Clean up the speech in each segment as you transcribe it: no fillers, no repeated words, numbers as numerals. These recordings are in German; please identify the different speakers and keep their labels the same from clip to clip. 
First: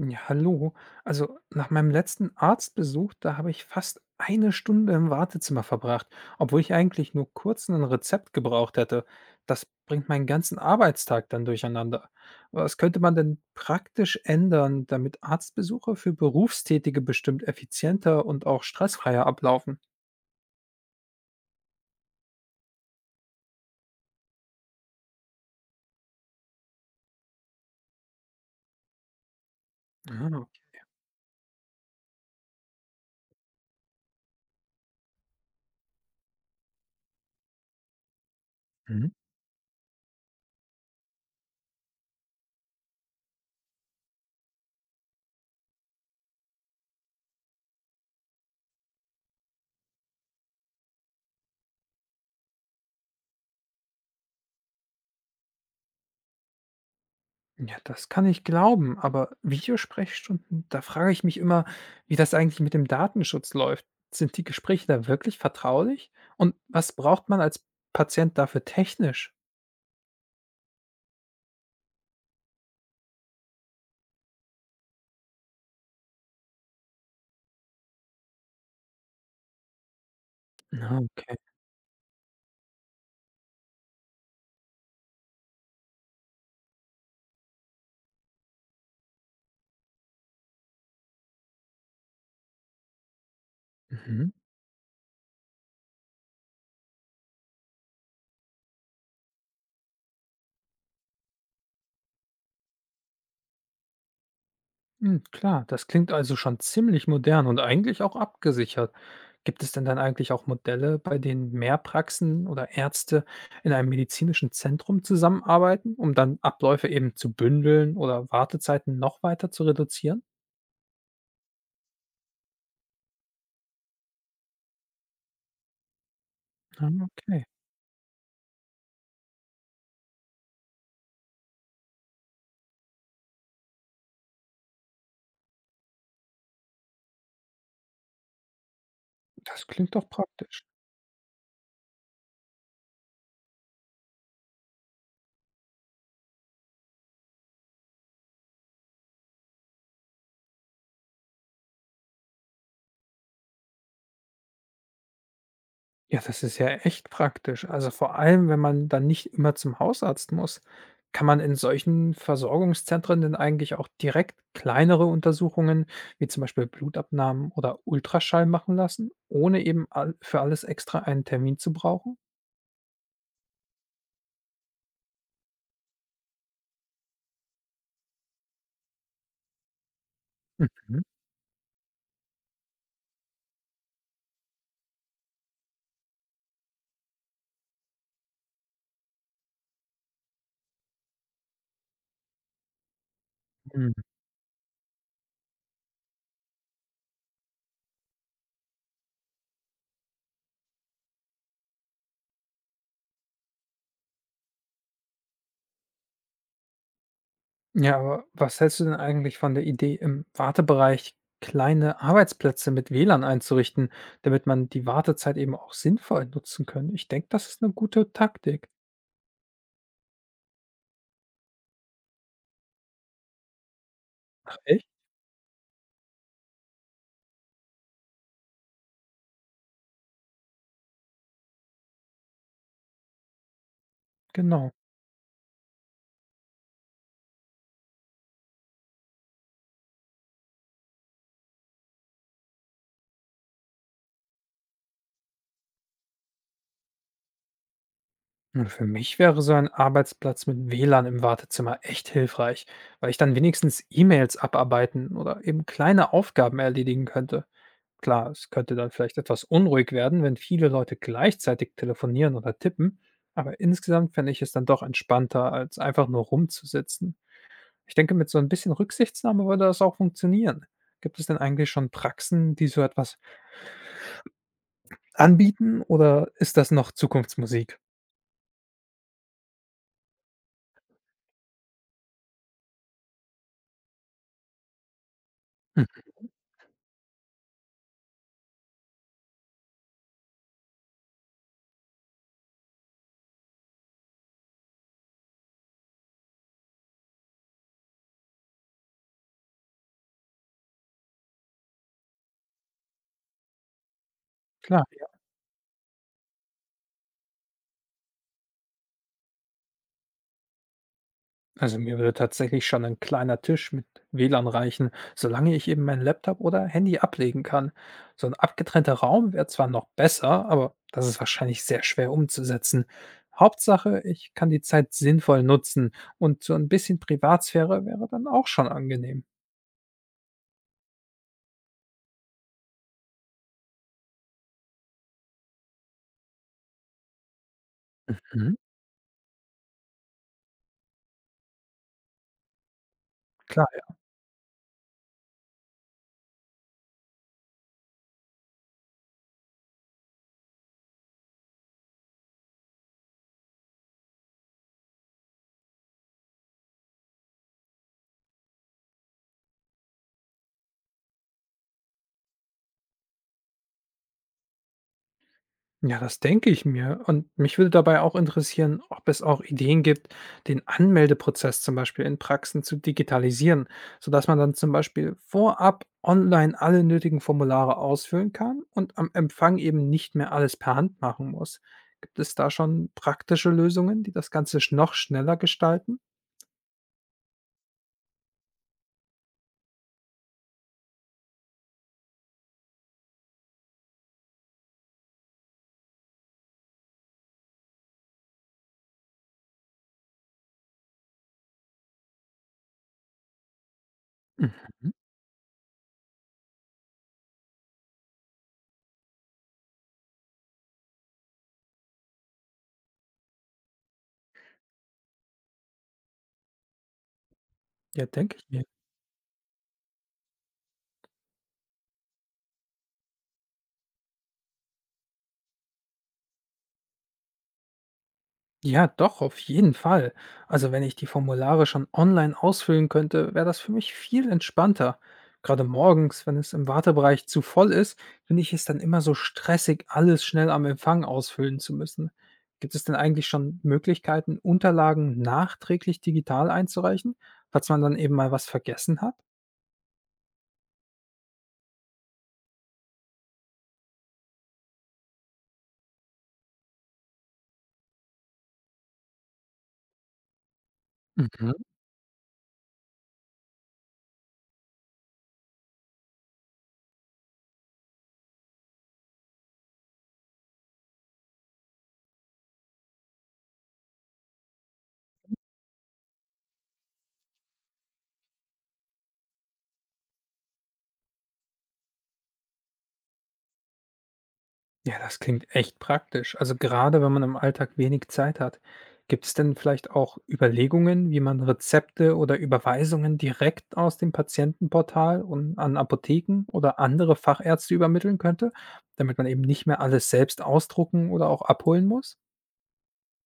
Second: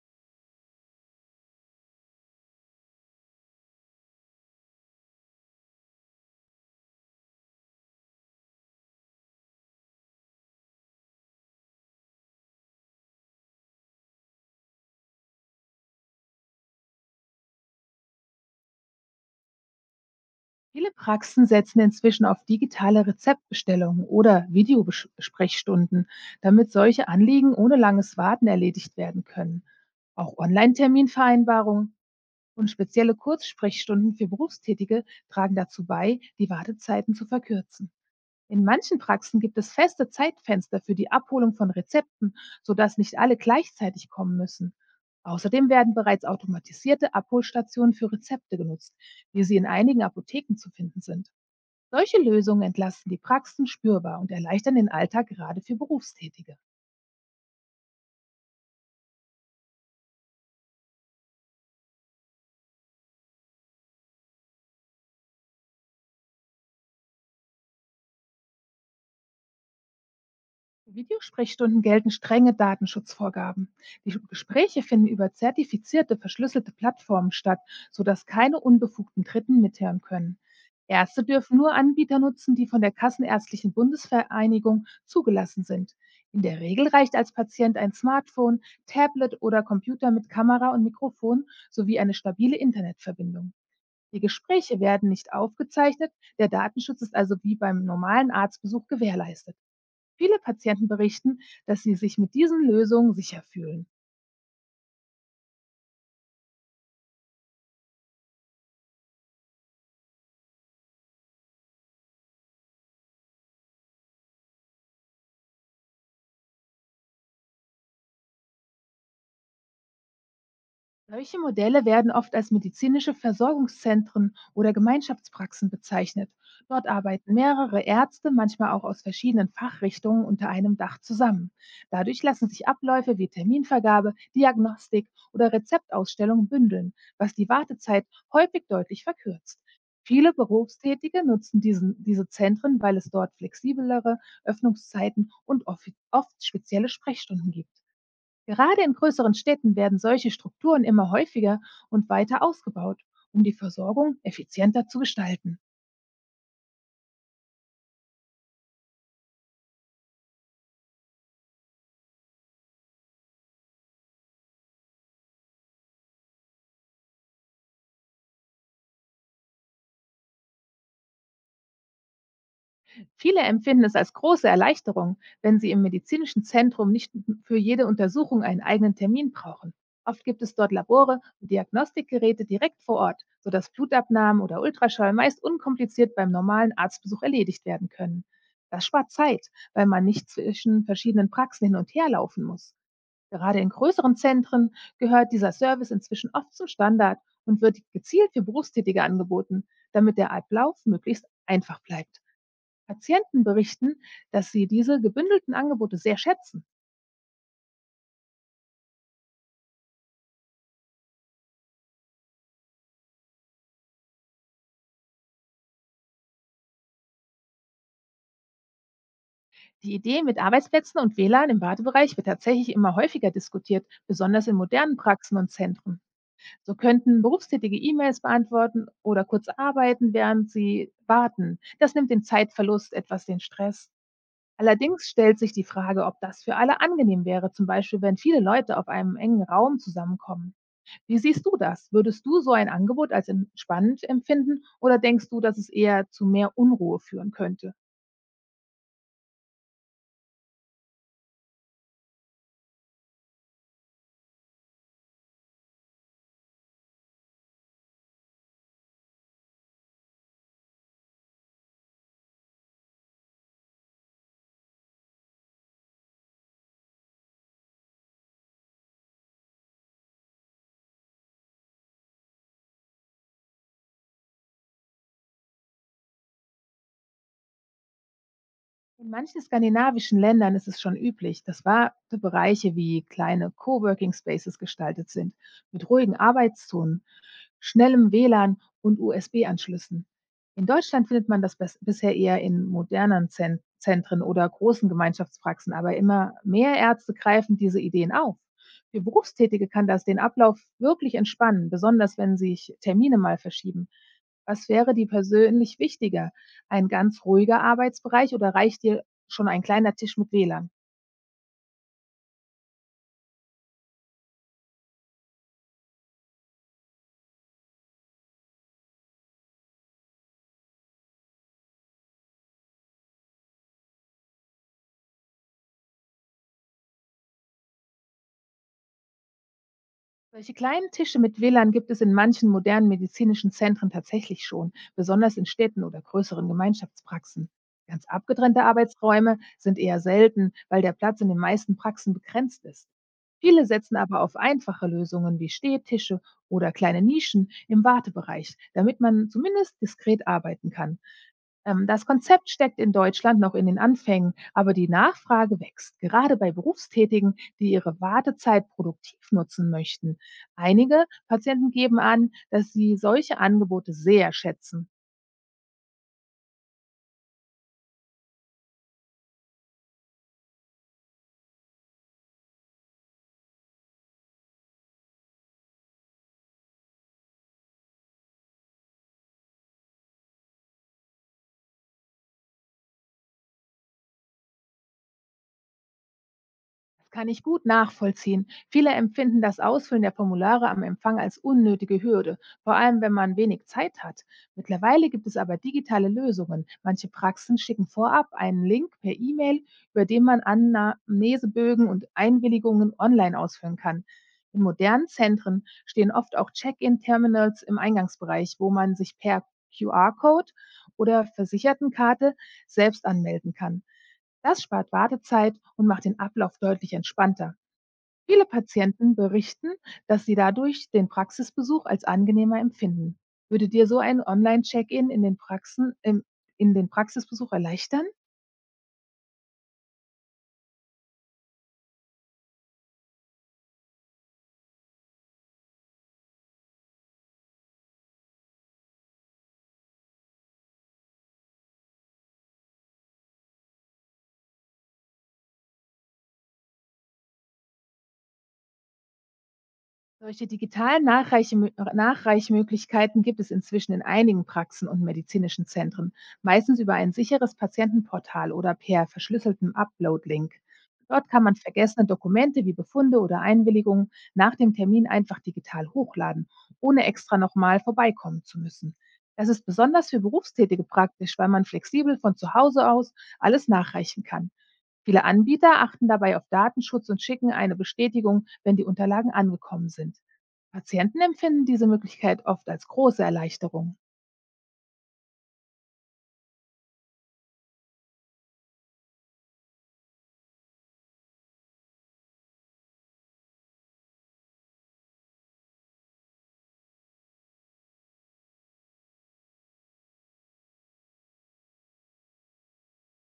Speaker 1: Ja, hallo. Also nach meinem letzten Arztbesuch, da habe ich fast eine Stunde im Wartezimmer verbracht, obwohl ich eigentlich nur kurz ein Rezept gebraucht hätte. Das bringt meinen ganzen Arbeitstag dann durcheinander. Was könnte man denn praktisch ändern, damit Arztbesuche für Berufstätige bestimmt effizienter und auch stressfreier ablaufen?
Speaker 2: Viele Praxen setzen inzwischen auf digitale Rezeptbestellungen oder Videosprechstunden, damit solche Anliegen ohne langes Warten erledigt werden können. Auch
Speaker 1: Ah.
Speaker 2: Online-Terminvereinbarungen und spezielle Kurzsprechstunden für Berufstätige tragen dazu bei, die Wartezeiten zu verkürzen. In manchen Praxen gibt es feste Zeitfenster für die Abholung von Rezepten, sodass nicht alle gleichzeitig kommen müssen. Außerdem werden bereits automatisierte Abholstationen für Rezepte genutzt, wie sie in einigen Apotheken zu finden sind. Solche Lösungen entlasten die Praxen spürbar und erleichtern den Alltag gerade für Berufstätige.
Speaker 1: Ja, das kann ich glauben, aber Videosprechstunden, da frage ich mich immer, wie das eigentlich mit dem Datenschutz läuft. Sind die Gespräche da wirklich vertraulich? Und was braucht man als Patient dafür technisch?
Speaker 2: Für Videosprechstunden gelten strenge Datenschutzvorgaben. Die Gespräche finden über zertifizierte, verschlüsselte Plattformen statt, sodass keine unbefugten Dritten mithören können.
Speaker 1: Ah,
Speaker 2: Ärzte
Speaker 1: okay.
Speaker 2: dürfen nur Anbieter nutzen, die von der Kassenärztlichen Bundesvereinigung zugelassen sind. In der Regel reicht als Patient ein Smartphone, Tablet oder Computer mit Kamera und Mikrofon sowie eine stabile Internetverbindung. Die
Speaker 1: Mhm.
Speaker 2: Gespräche werden nicht aufgezeichnet, der Datenschutz ist also wie beim normalen Arztbesuch gewährleistet. Viele Patienten berichten, dass sie sich mit diesen Lösungen sicher fühlen.
Speaker 1: Hm, klar, das klingt also schon ziemlich modern und eigentlich auch abgesichert. Gibt es denn dann eigentlich auch Modelle, bei denen mehr Praxen oder Ärzte in einem medizinischen Zentrum zusammenarbeiten, um dann Abläufe eben zu bündeln oder Wartezeiten noch weiter zu reduzieren?
Speaker 2: Solche Modelle werden oft als medizinische Versorgungszentren oder Gemeinschaftspraxen bezeichnet.
Speaker 1: Ah,
Speaker 2: Dort arbeiten
Speaker 1: okay.
Speaker 2: mehrere Ärzte, manchmal auch aus verschiedenen Fachrichtungen, unter einem Dach zusammen. Dadurch lassen sich Abläufe wie Terminvergabe, Diagnostik oder Rezeptausstellung bündeln, was die Wartezeit häufig deutlich verkürzt.
Speaker 1: Das klingt doch
Speaker 2: Viele
Speaker 1: praktisch.
Speaker 2: Berufstätige nutzen diese Zentren, weil es dort flexiblere Öffnungszeiten und oft spezielle Sprechstunden gibt. Gerade in größeren Städten werden solche Strukturen immer häufiger und weiter ausgebaut, um die Versorgung effizienter zu gestalten.
Speaker 1: Ja, das ist ja echt praktisch. Also vor allem, wenn man dann nicht immer zum Hausarzt muss. Kann man in solchen Versorgungszentren denn eigentlich auch direkt kleinere Untersuchungen, wie zum Beispiel Blutabnahmen oder Ultraschall machen lassen, ohne eben all für alles extra einen Termin zu brauchen?
Speaker 2: Viele empfinden es als große Erleichterung, wenn sie im medizinischen Zentrum nicht für jede Untersuchung einen eigenen Termin brauchen. Oft gibt es dort
Speaker 1: Mhm.
Speaker 2: Labore und Diagnostikgeräte direkt vor Ort, sodass Blutabnahmen oder Ultraschall meist unkompliziert beim normalen Arztbesuch erledigt werden können. Das spart Zeit, weil man nicht zwischen verschiedenen Praxen hin und her laufen muss. Gerade in
Speaker 1: Mhm.
Speaker 2: größeren Zentren gehört dieser Service inzwischen oft zum Standard und wird gezielt für Berufstätige angeboten, damit der Ablauf möglichst einfach bleibt. Patienten berichten, dass sie diese gebündelten Angebote sehr schätzen.
Speaker 1: Ja, aber was hältst du denn eigentlich von der Idee, im Wartebereich kleine Arbeitsplätze mit WLAN einzurichten, damit man die Wartezeit eben auch sinnvoll nutzen kann? Ich denke, das ist eine gute Taktik.
Speaker 2: Die Idee mit Arbeitsplätzen und WLAN im Wartebereich wird tatsächlich immer häufiger diskutiert, besonders in
Speaker 1: Echt?
Speaker 2: modernen Praxen und Zentren. So könnten Berufstätige E-Mails beantworten oder kurz arbeiten, während sie warten. Das nimmt den Zeitverlust etwas den Stress.
Speaker 1: Genau.
Speaker 2: Allerdings stellt sich die Frage, ob das für alle angenehm wäre, zum Beispiel wenn viele Leute auf einem engen Raum zusammenkommen. Wie siehst du das? Würdest du so ein Angebot als entspannend empfinden oder denkst du, dass es eher zu mehr Unruhe führen könnte?
Speaker 1: Und für mich wäre so ein Arbeitsplatz mit WLAN im Wartezimmer echt hilfreich, weil ich dann wenigstens E-Mails abarbeiten oder eben kleine Aufgaben erledigen könnte. Klar, es könnte dann vielleicht etwas unruhig werden, wenn viele Leute gleichzeitig telefonieren oder tippen, aber insgesamt fände ich es dann doch entspannter, als einfach nur rumzusitzen. Ich denke, mit so ein bisschen Rücksichtnahme würde das auch funktionieren. Gibt es denn eigentlich schon Praxen, die so etwas anbieten oder ist das noch Zukunftsmusik?
Speaker 2: In manchen skandinavischen Ländern ist es schon üblich, dass wahre Bereiche wie kleine Coworking Spaces gestaltet sind,
Speaker 1: Hm,
Speaker 2: mit ruhigen Arbeitszonen, schnellem WLAN und USB-Anschlüssen. In Deutschland findet man das bisher eher in modernen Zentren oder großen Gemeinschaftspraxen, aber immer mehr Ärzte greifen diese Ideen auf. Für Berufstätige kann das den Ablauf wirklich entspannen, besonders wenn sich Termine mal verschieben. Was
Speaker 1: klar.
Speaker 2: wäre dir persönlich wichtiger? Ein ganz ruhiger Arbeitsbereich oder reicht dir schon ein kleiner Tisch mit WLAN?
Speaker 1: Also mir würde tatsächlich schon ein kleiner Tisch mit WLAN reichen, solange ich eben meinen Laptop oder Handy ablegen kann. So ein abgetrennter Raum wäre zwar noch besser, aber das ist wahrscheinlich sehr schwer umzusetzen. Hauptsache, ich kann die Zeit sinnvoll nutzen und so ein bisschen Privatsphäre wäre dann auch schon angenehm.
Speaker 2: Solche kleinen Tische mit WLAN gibt es in manchen modernen medizinischen Zentren tatsächlich schon, besonders in Städten oder größeren Gemeinschaftspraxen. Ganz
Speaker 1: Mhm.
Speaker 2: abgetrennte Arbeitsräume sind eher selten, weil der Platz in den meisten Praxen begrenzt ist. Viele
Speaker 1: Klar.
Speaker 2: setzen aber auf einfache Lösungen wie Stehtische oder kleine Nischen im Wartebereich, damit man zumindest diskret arbeiten kann. Das Konzept steckt in Deutschland noch in den Anfängen, aber die Nachfrage wächst, gerade bei Berufstätigen, die ihre Wartezeit produktiv nutzen möchten. Einige Patienten geben an, dass sie solche Angebote sehr schätzen.
Speaker 1: Ja, das denke ich mir. Und mich würde dabei auch interessieren, ob es auch Ideen gibt, den Anmeldeprozess zum Beispiel in Praxen zu digitalisieren, sodass man dann zum Beispiel vorab online alle nötigen Formulare ausfüllen kann und am Empfang eben nicht mehr alles per Hand machen muss. Gibt es da schon praktische Lösungen, die das Ganze noch schneller gestalten?
Speaker 2: Das kann ich gut nachvollziehen. Viele empfinden das Ausfüllen der Formulare am Empfang als unnötige Hürde, vor allem wenn man wenig Zeit hat. Mittlerweile gibt es aber digitale Lösungen. Manche Praxen schicken vorab einen Link per E-Mail, über den man Anamnesebögen und Einwilligungen online ausfüllen kann. In
Speaker 1: Mhm.
Speaker 2: modernen Zentren stehen oft auch Check-in-Terminals im Eingangsbereich, wo man sich per QR-Code oder Versichertenkarte selbst anmelden kann. Das spart Wartezeit und macht den Ablauf deutlich entspannter.
Speaker 1: Ja, denke ich
Speaker 2: Viele
Speaker 1: mir.
Speaker 2: Patienten berichten, dass sie dadurch den Praxisbesuch als angenehmer empfinden. Würde dir so ein Online-Check-in in den in den Praxisbesuch erleichtern?
Speaker 1: Ja, doch, auf jeden Fall. Also wenn ich die Formulare schon online ausfüllen könnte, wäre das für mich viel entspannter. Gerade morgens, wenn es im Wartebereich zu voll ist, finde ich es dann immer so stressig, alles schnell am Empfang ausfüllen zu müssen. Gibt es denn eigentlich schon Möglichkeiten, Unterlagen nachträglich digital einzureichen, falls man dann eben mal was vergessen hat?
Speaker 2: Solche digitalen Nachreichemö Nachreichmöglichkeiten gibt es inzwischen in einigen Praxen und medizinischen Zentren, meistens über ein sicheres Patientenportal oder per verschlüsseltem Upload-Link. Dort kann
Speaker 1: Mhm.
Speaker 2: man vergessene Dokumente wie Befunde oder Einwilligungen nach dem Termin einfach digital hochladen, ohne extra nochmal vorbeikommen zu müssen. Das ist besonders für Berufstätige praktisch, weil man flexibel von zu Hause aus alles nachreichen kann. Viele Anbieter achten dabei auf Datenschutz und schicken eine Bestätigung, wenn die Unterlagen angekommen sind. Patienten empfinden diese Möglichkeit oft als große Erleichterung.
Speaker 1: Ja, das klingt echt praktisch. Also gerade wenn man im Alltag wenig Zeit hat. Gibt es denn vielleicht auch Überlegungen, wie man Rezepte oder Überweisungen direkt aus dem Patientenportal und an Apotheken oder andere Fachärzte übermitteln könnte, damit man eben nicht mehr alles selbst ausdrucken oder auch abholen muss?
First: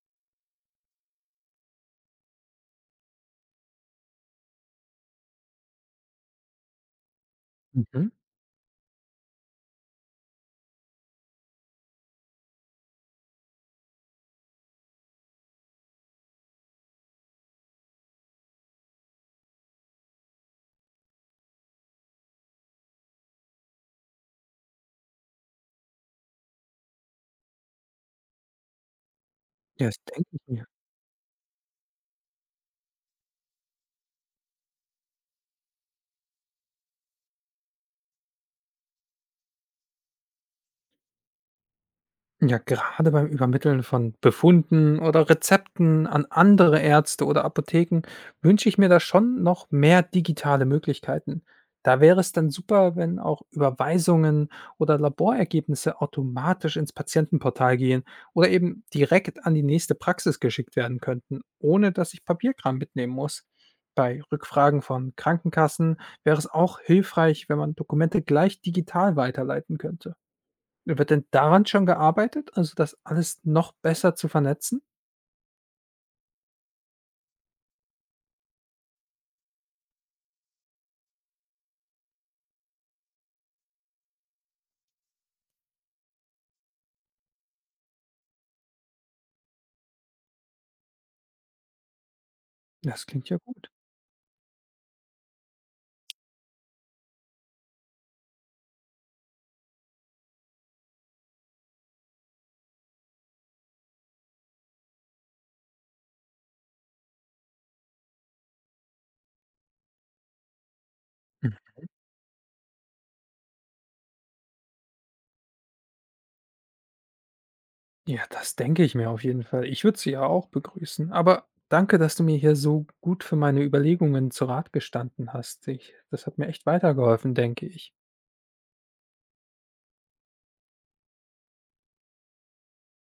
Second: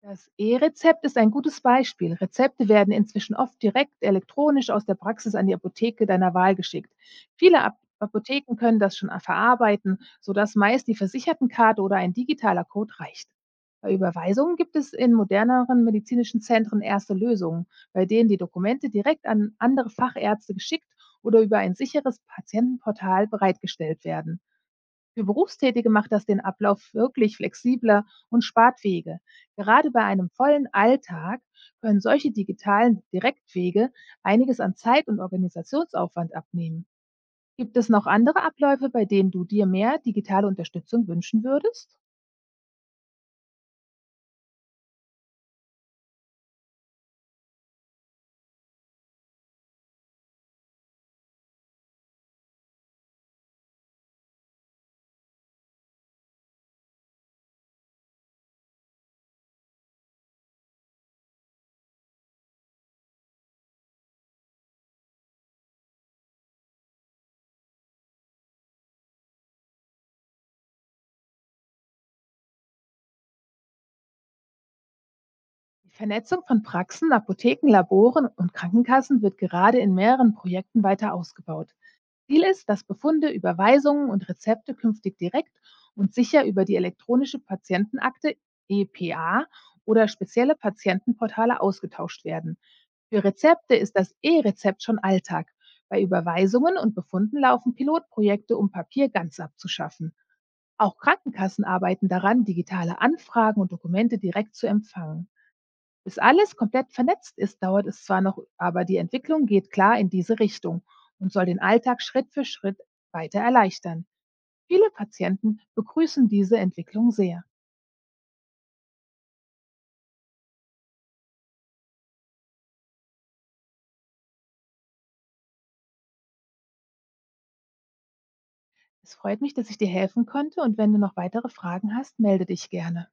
Speaker 2: Das E-Rezept ist ein gutes Beispiel. Rezepte werden inzwischen oft direkt elektronisch aus der Praxis an die Apotheke deiner Wahl geschickt. Viele Ap
Speaker 1: Mhm.
Speaker 2: Apotheken können das schon verarbeiten, sodass meist die Versichertenkarte oder ein digitaler Code reicht. Bei Überweisungen gibt es in moderneren medizinischen Zentren erste Lösungen, bei denen die Dokumente direkt an andere Fachärzte geschickt oder über ein sicheres Patientenportal bereitgestellt werden. Für Berufstätige macht das den Ablauf wirklich flexibler und spart Wege.
Speaker 1: Ja,
Speaker 2: Gerade
Speaker 1: das
Speaker 2: bei
Speaker 1: denke
Speaker 2: einem
Speaker 1: ich mir.
Speaker 2: vollen Alltag können solche digitalen Direktwege einiges an Zeit und Organisationsaufwand abnehmen. Gibt es noch andere Abläufe, bei denen du dir mehr digitale Unterstützung wünschen würdest?
Speaker 1: Ja, gerade beim Übermitteln von Befunden oder Rezepten an andere Ärzte oder Apotheken wünsche ich mir da schon noch mehr digitale Möglichkeiten. Da wäre es dann super, wenn auch Überweisungen oder Laborergebnisse automatisch ins Patientenportal gehen oder eben direkt an die nächste Praxis geschickt werden könnten, ohne dass ich Papierkram mitnehmen muss. Bei Rückfragen von Krankenkassen wäre es auch hilfreich, wenn man Dokumente gleich digital weiterleiten könnte. Wird denn daran schon gearbeitet? Also, das alles noch besser zu vernetzen?
Speaker 2: Die Vernetzung von Praxen, Apotheken, Laboren und Krankenkassen wird gerade in mehreren Projekten weiter ausgebaut. Ziel ist, dass Befunde, Überweisungen und Rezepte künftig direkt und sicher über die elektronische Patientenakte EPA oder spezielle Patientenportale ausgetauscht werden.
Speaker 1: Das
Speaker 2: Für
Speaker 1: klingt ja gut.
Speaker 2: Rezepte ist das E-Rezept schon Alltag. Bei Überweisungen und Befunden laufen Pilotprojekte, um Papier ganz abzuschaffen. Auch Krankenkassen arbeiten daran, digitale Anfragen und Dokumente direkt zu empfangen. Bis alles komplett vernetzt ist, dauert es zwar noch, aber die Entwicklung geht klar in diese Richtung und soll
Speaker 1: Hm.
Speaker 2: den Alltag Schritt für Schritt weiter erleichtern. Viele Patienten begrüßen diese Entwicklung sehr.
Speaker 1: Ja, das denke ich mir auf jeden Fall. Ich würde sie ja auch begrüßen. Aber danke, dass du mir hier so gut für meine Überlegungen zu Rat gestanden hast. Ich Das hat mir echt weitergeholfen, denke ich.
Speaker 2: Es freut mich, dass ich dir helfen konnte und wenn du noch weitere Fragen hast, melde dich gerne.